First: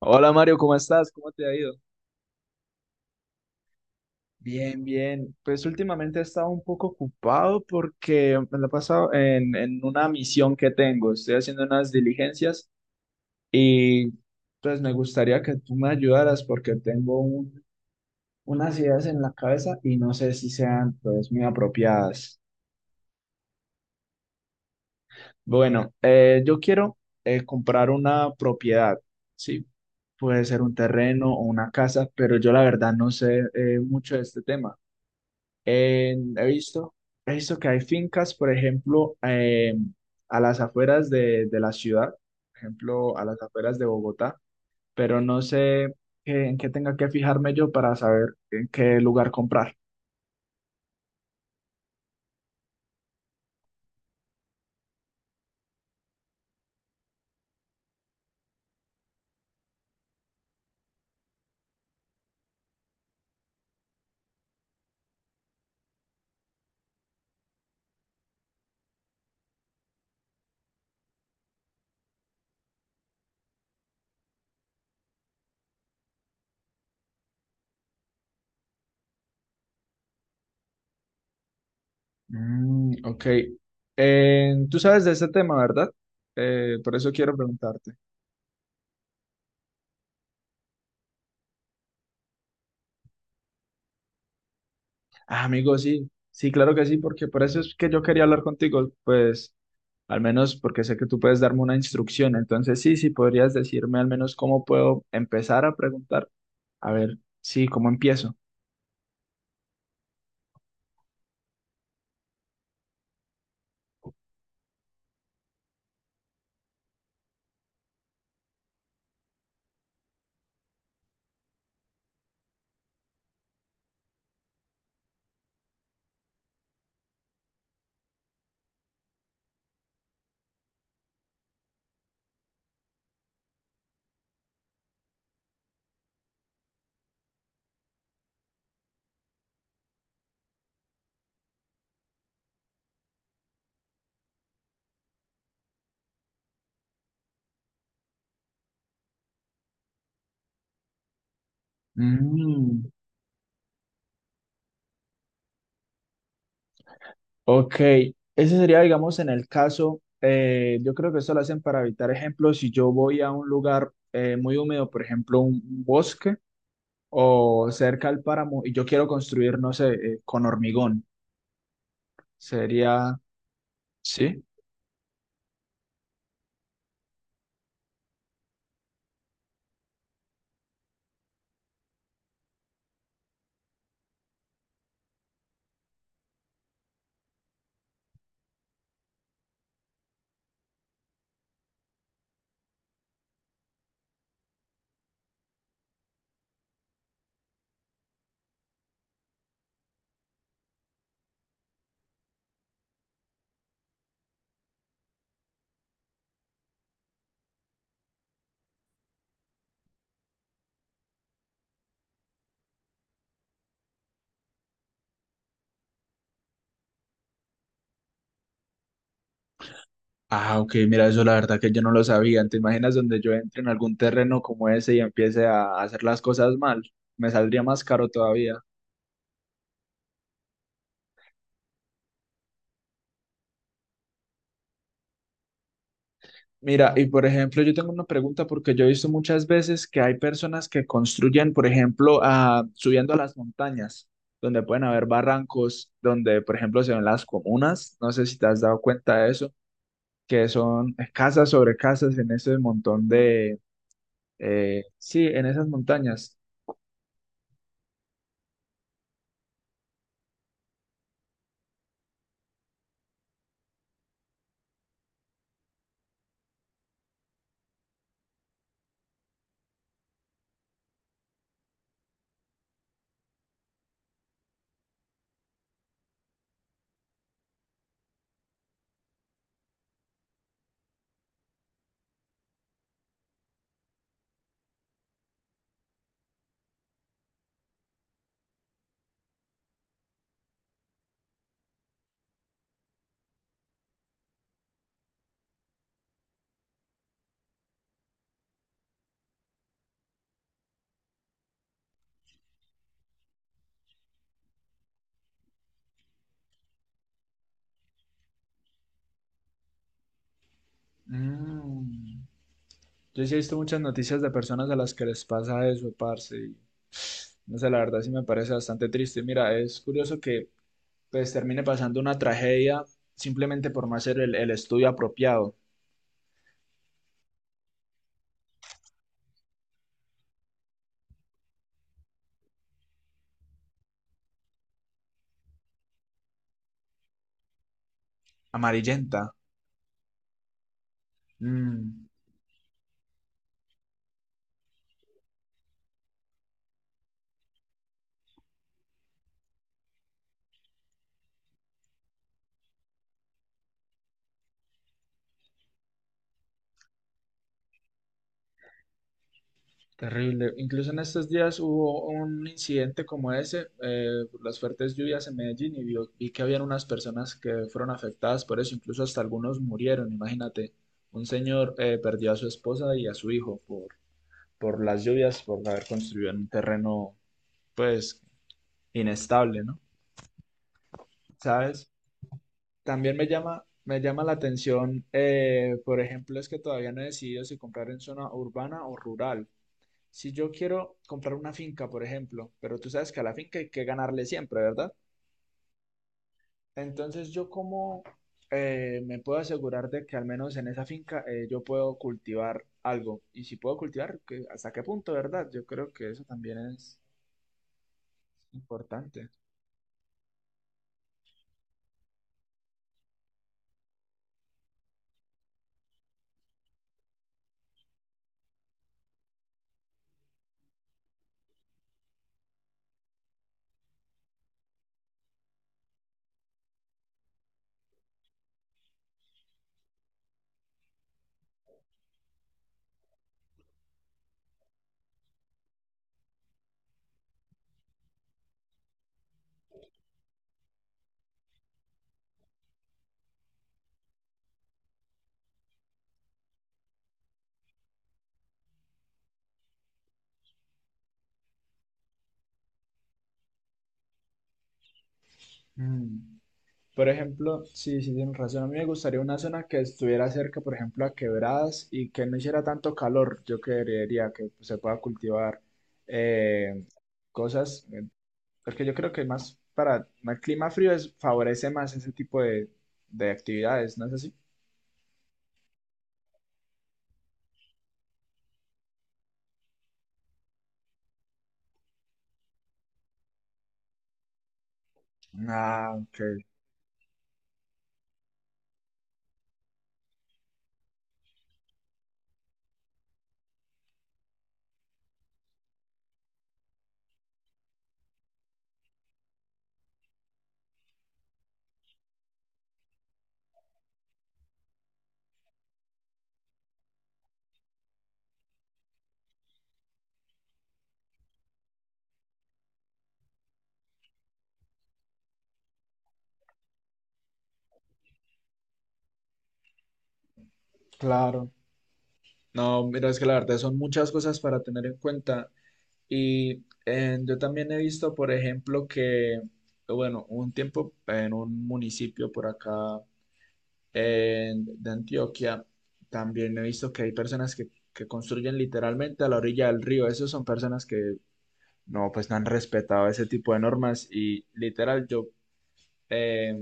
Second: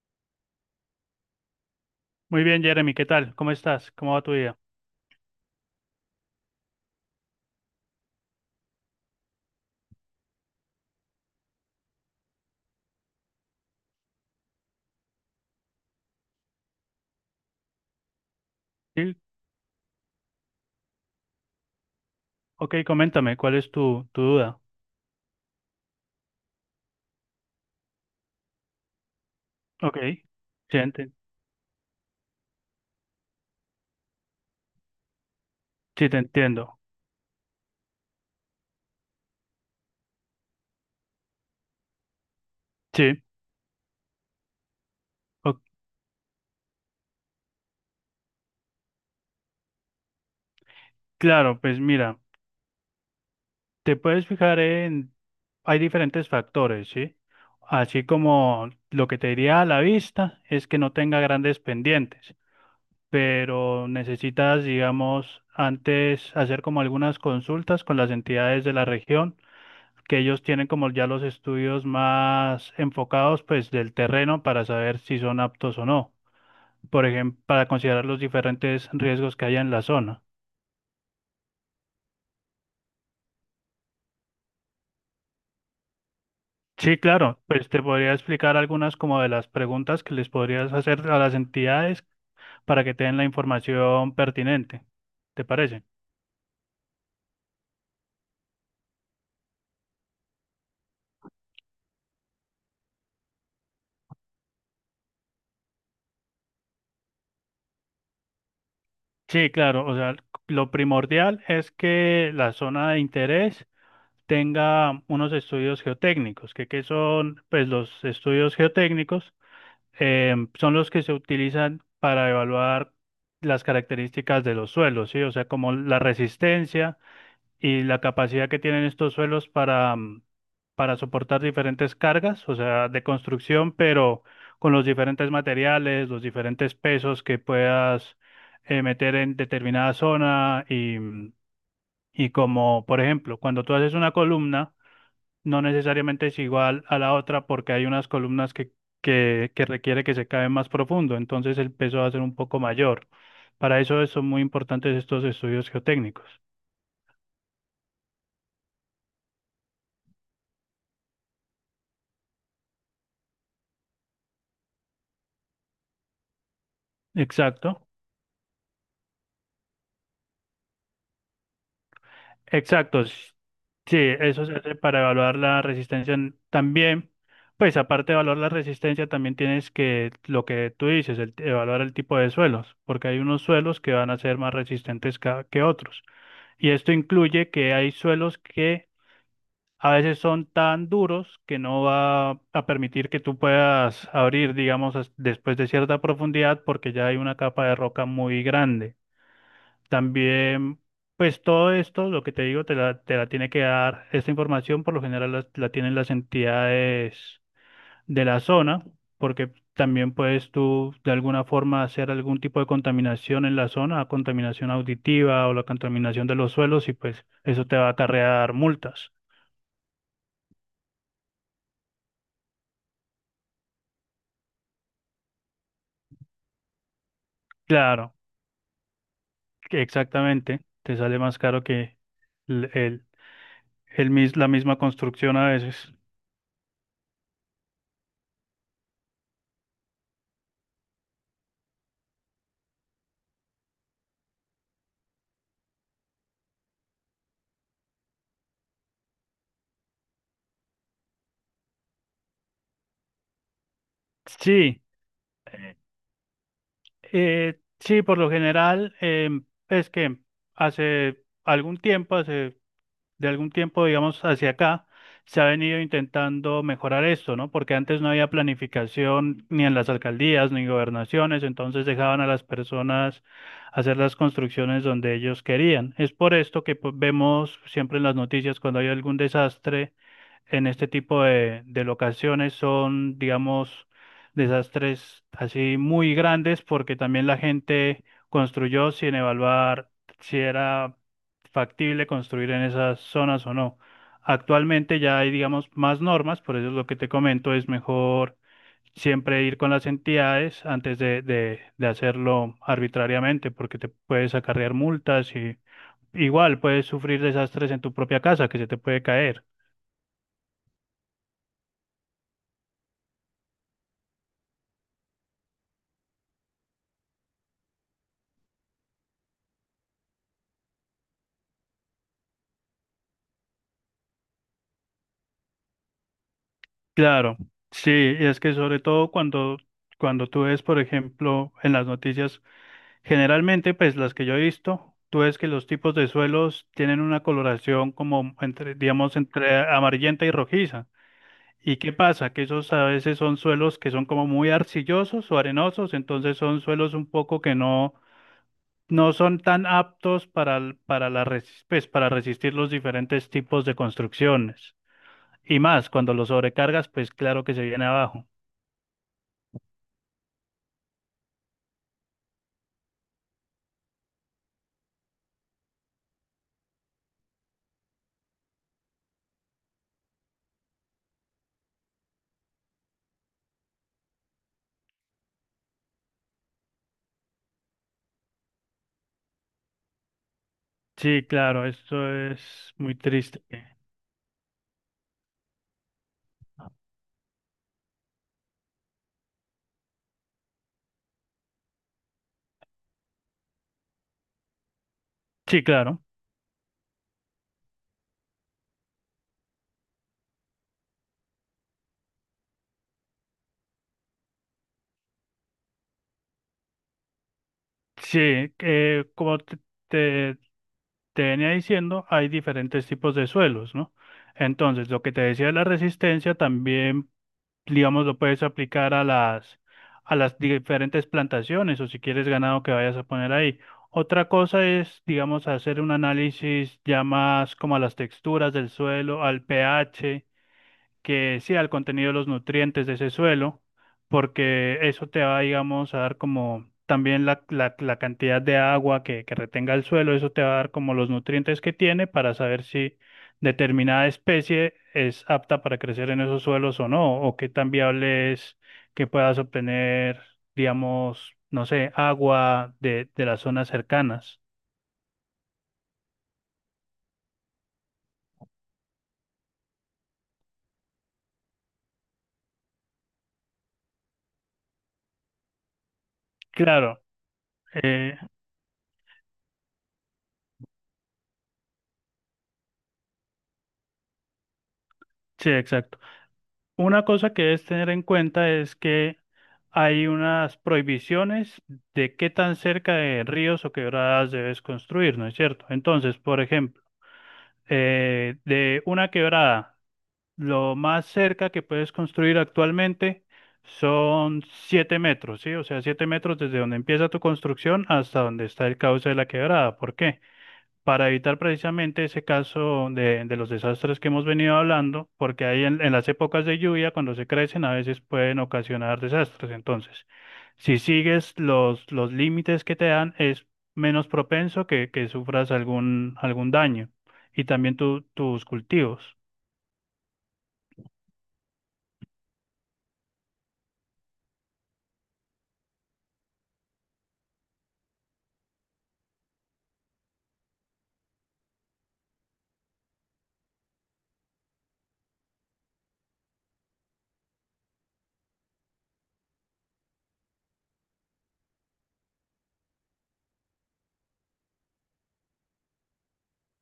Hola Mario, ¿cómo estás? ¿Cómo te ha ido? Muy bien, Jeremy, ¿qué tal? ¿Cómo estás? ¿Cómo va tu día? Bien, bien. Pues últimamente he estado un poco ocupado porque me la he pasado en una misión que tengo. Estoy haciendo unas diligencias y pues me gustaría que tú me ayudaras porque tengo unas ideas Sí, en la cabeza y no sé si sean pues muy apropiadas. ok, coméntame, ¿cuál es tu duda? Bueno, yo quiero comprar una propiedad, ¿sí? Ok, Puede ser un sí, terreno o una casa, pero yo la verdad no sé mucho de este tema. sí, te He entiendo. visto, he visto que hay fincas, por ejemplo, a las afueras de la ciudad, por ejemplo, Sí, a las afueras de Bogotá, pero no o- sé en qué tenga que fijarme yo para saber en qué lugar comprar. claro, pues mira, te puedes fijar en, hay diferentes factores, ¿sí? Así como lo que te diría a la vista es que no tenga grandes pendientes, pero necesitas, digamos, antes hacer como algunas consultas con las entidades de la región, que ellos tienen como ya los estudios más enfocados pues del terreno para saber si son aptos o no, por ejemplo, para considerar los diferentes riesgos que haya en la zona. Mm, ok. Tú sabes de ese tema, ¿verdad? Por Sí, eso quiero claro, pues te preguntarte. podría explicar algunas como de las preguntas que les podrías hacer a las entidades para que te den la información pertinente. Ah, ¿Te amigo, parece? sí, sí, claro que sí, porque por eso es que yo quería hablar contigo, pues al menos porque sé que tú puedes darme una instrucción, entonces sí, sí, podrías decirme al menos cómo puedo empezar a preguntar, a ver, sí, cómo empiezo. Sí, claro, o sea, lo primordial es que la zona de interés tenga unos estudios geotécnicos, que son pues los estudios geotécnicos, son los que se utilizan para evaluar las características de los suelos, ¿sí? O sea, como la resistencia y la capacidad que tienen estos suelos para, para soportar diferentes cargas, o sea, de construcción, pero con los diferentes materiales, los diferentes pesos que puedas meter en determinada zona y, y como, por ejemplo, cuando tú haces una columna, no necesariamente es igual a la otra, porque hay unas columnas que requiere que se cabe más profundo, entonces el peso va a ser un poco Mm, mayor. Para eso son muy importantes estos estudios geotécnicos. ok, ese sería, digamos, en el caso, yo creo que eso lo hacen para evitar ejemplos, si yo voy a un lugar muy húmedo, por ejemplo, un bosque o Exacto, cerca al páramo y yo quiero construir, no sé, con hormigón, exacto. sería, Sí, sí. eso se hace para evaluar la resistencia. También, pues aparte de evaluar la resistencia, también tienes que, lo que tú dices, evaluar el tipo de suelos, porque hay unos suelos que van a ser más resistentes que otros. Y esto incluye que hay suelos que a veces son tan duros que no va a permitir que tú puedas abrir, digamos, después de cierta profundidad, porque ya hay una capa de roca muy grande. También, pues todo esto, lo que te digo, te la tiene que dar esta información, por lo general tienen las entidades de la zona, porque también puedes tú de alguna forma hacer algún tipo de contaminación en la zona, contaminación auditiva o la contaminación de los suelos, y pues eso te va a acarrear multas. Ah, ok, mira, eso la verdad que yo no lo sabía. ¿Te imaginas donde yo entre en algún terreno como ese y empiece a hacer las cosas mal? Me saldría más caro Claro. todavía. que Exactamente, te sale más caro que el, el- la misma construcción a veces. Mira, y por ejemplo, yo tengo una pregunta porque yo he visto muchas veces que hay personas que construyen, por ejemplo, ah, subiendo a las montañas, donde pueden haber barrancos, donde, por ejemplo, se ven las comunas. No sé si te has dado cuenta de eso, que son casas sobre casas en ese montón de, Sí, sí, en esas montañas. Sí, por lo general, es que hace algún tiempo, hace de algún tiempo, digamos, hacia acá, se ha venido intentando mejorar esto, ¿no? Porque antes no había planificación ni en las alcaldías ni gobernaciones, entonces dejaban a las personas hacer las construcciones donde ellos querían. Es por esto que pues, vemos siempre en las noticias cuando hay algún desastre en este tipo de locaciones, son, digamos, desastres así muy grandes porque también la gente construyó sin evaluar si era factible construir en esas zonas o no. Actualmente ya hay, digamos, más normas, por eso es lo que te comento, es mejor siempre ir con las entidades antes de hacerlo arbitrariamente, porque te puedes acarrear multas y igual puedes sufrir desastres en tu propia casa que se te puede caer. Mm. Yo sí he visto muchas noticias de personas a las que les pasa eso, parce. Y no sé, la verdad sí me parece bastante triste. Mira, es curioso que pues termine pasando una tragedia simplemente por no hacer el estudio apropiado. Claro, sí, y es que sobre todo cuando, cuando tú ves, por ejemplo, en las noticias, generalmente, pues las que yo he visto, tú ves que los tipos de suelos tienen una coloración como entre, digamos, Amarillenta. entre amarillenta y rojiza. ¿Y qué Mm, pasa? Que esos a veces son suelos que son como muy arcillosos o arenosos, entonces son suelos un poco que no, no son tan aptos para, para, pues, para resistir los diferentes tipos de construcciones. Y más, cuando los sobrecargas, pues claro que se viene abajo. terrible. Incluso en estos días hubo un incidente como ese, por las fuertes lluvias en Medellín y vi que habían unas personas que fueron afectadas por eso. Incluso hasta algunos murieron, imagínate. Un señor perdió a su esposa y a su hijo por las lluvias, por haber construido en un terreno, pues, inestable, ¿no? Sí, claro, ¿Sabes? esto es muy También me triste. llama, me llama la atención, por ejemplo, es que todavía no he decidido si comprar en zona urbana o rural. Si yo quiero comprar una finca, por ejemplo, pero tú sabes que a la finca hay que ganarle siempre, ¿verdad? Sí, claro. Entonces, yo cómo me puedo asegurar de que al menos en esa finca yo puedo cultivar algo. Y si puedo cultivar, ¿hasta qué punto, verdad? Yo creo que eso también es Sí, importante. como te, te venía diciendo, hay diferentes tipos de suelos, ¿no? Entonces, lo que te decía de la resistencia también, digamos, lo puedes aplicar a a las diferentes plantaciones o si quieres ganado que vayas a poner ahí. Otra cosa es, digamos, hacer un análisis ya más como a las texturas del suelo, al pH, que sea el contenido de los nutrientes de ese suelo, porque eso te va, digamos, a dar como también la cantidad de agua que retenga el suelo, eso te va a dar como los nutrientes que tiene para saber si determinada especie es apta para crecer en esos suelos o no, o qué tan viable es que puedas obtener, digamos, no sé, agua de las zonas cercanas. Mm. Por ejemplo, sí, sí, tienes razón. A mí me gustaría una zona que estuviera cerca, por ejemplo, a quebradas y que no hiciera tanto calor. Yo creería que pues, se pueda cultivar eh, Claro, cosas, eh, porque yo creo que más para el clima frío es, favorece más ese tipo de actividades, ¿no es así? sí, exacto. Una cosa que debes tener en cuenta es que hay unas prohibiciones de qué tan cerca de ríos o quebradas debes construir, ¿no es cierto? Ah, Entonces, ok, por ejemplo, de una quebrada, lo más cerca que puedes construir actualmente son 7 metros, ¿sí? O sea, 7 metros desde donde empieza tu construcción hasta donde está el cauce de la quebrada. ¿Por qué? Para evitar precisamente ese caso de los desastres que hemos venido hablando, porque ahí en las épocas de lluvia, cuando se crecen, a veces pueden ocasionar desastres. Entonces, si sigues los límites que te dan, es menos propenso que sufras algún daño y también tus cultivos. claro. No, mira, es que la verdad son muchas cosas para tener en cuenta. Y yo también he visto, por ejemplo, que, bueno, un tiempo en un municipio por acá de Antioquia, también he visto que hay personas que construyen literalmente a la orilla del río. Esas son personas que no, pues no han respetado ese tipo de normas y literal yo eh,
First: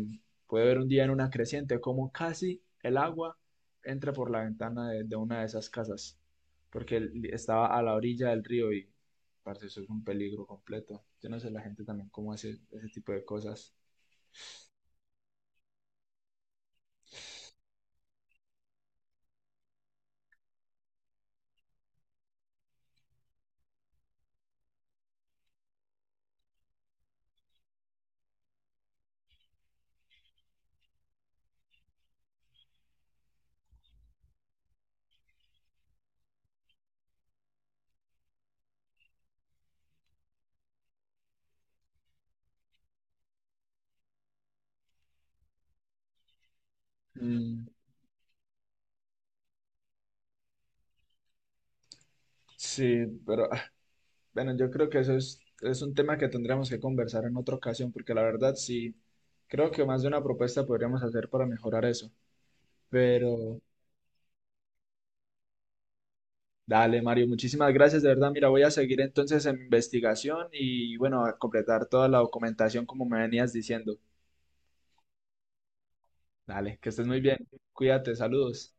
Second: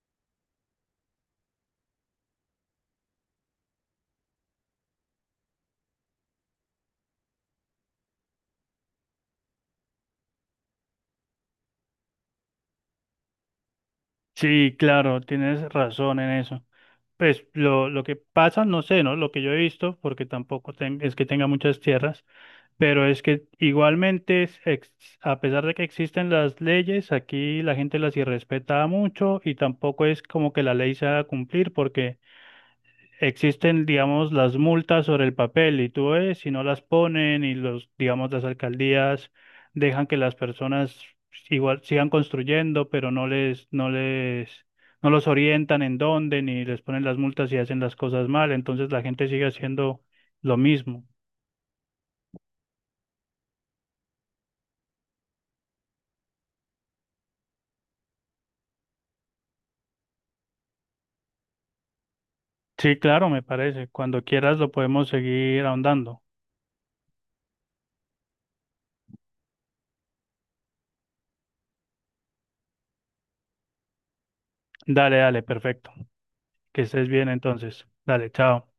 puedo ver un día en una creciente como casi el agua entra por la ventana de una de esas casas porque estaba a la orilla del río y parce, eso es un peligro completo. Yo no sé la gente también cómo hace ese tipo de cosas. Sí, claro, tienes razón en eso. Pues lo que pasa, no sé, ¿no? Lo que yo he visto, porque tampoco es que tenga muchas tierras. Pero es que igualmente, a pesar de que existen las leyes, aquí la gente las irrespeta mucho y tampoco es como que la ley se haga cumplir, porque existen, digamos, las multas sobre el papel y tú ves, si no las ponen, y los, digamos, las alcaldías dejan que las personas igual sigan construyendo, pero no los orientan en dónde ni les ponen las multas y Mm, hacen las cosas mal, entonces la gente sigue haciendo lo mismo. sí, pero bueno, yo creo que eso es un tema que tendremos que conversar en otra ocasión, porque la verdad sí, creo que más de una propuesta podríamos hacer para mejorar eso. Sí, claro, me Pero parece. Cuando quieras lo podemos seguir ahondando. dale, Mario, muchísimas gracias, de verdad. Mira, voy a seguir entonces en mi investigación y bueno, a completar toda la documentación como me venías diciendo. Dale, dale, perfecto. Dale, Que que estés estés muy bien bien. entonces. Cuídate, Dale, chao. saludos.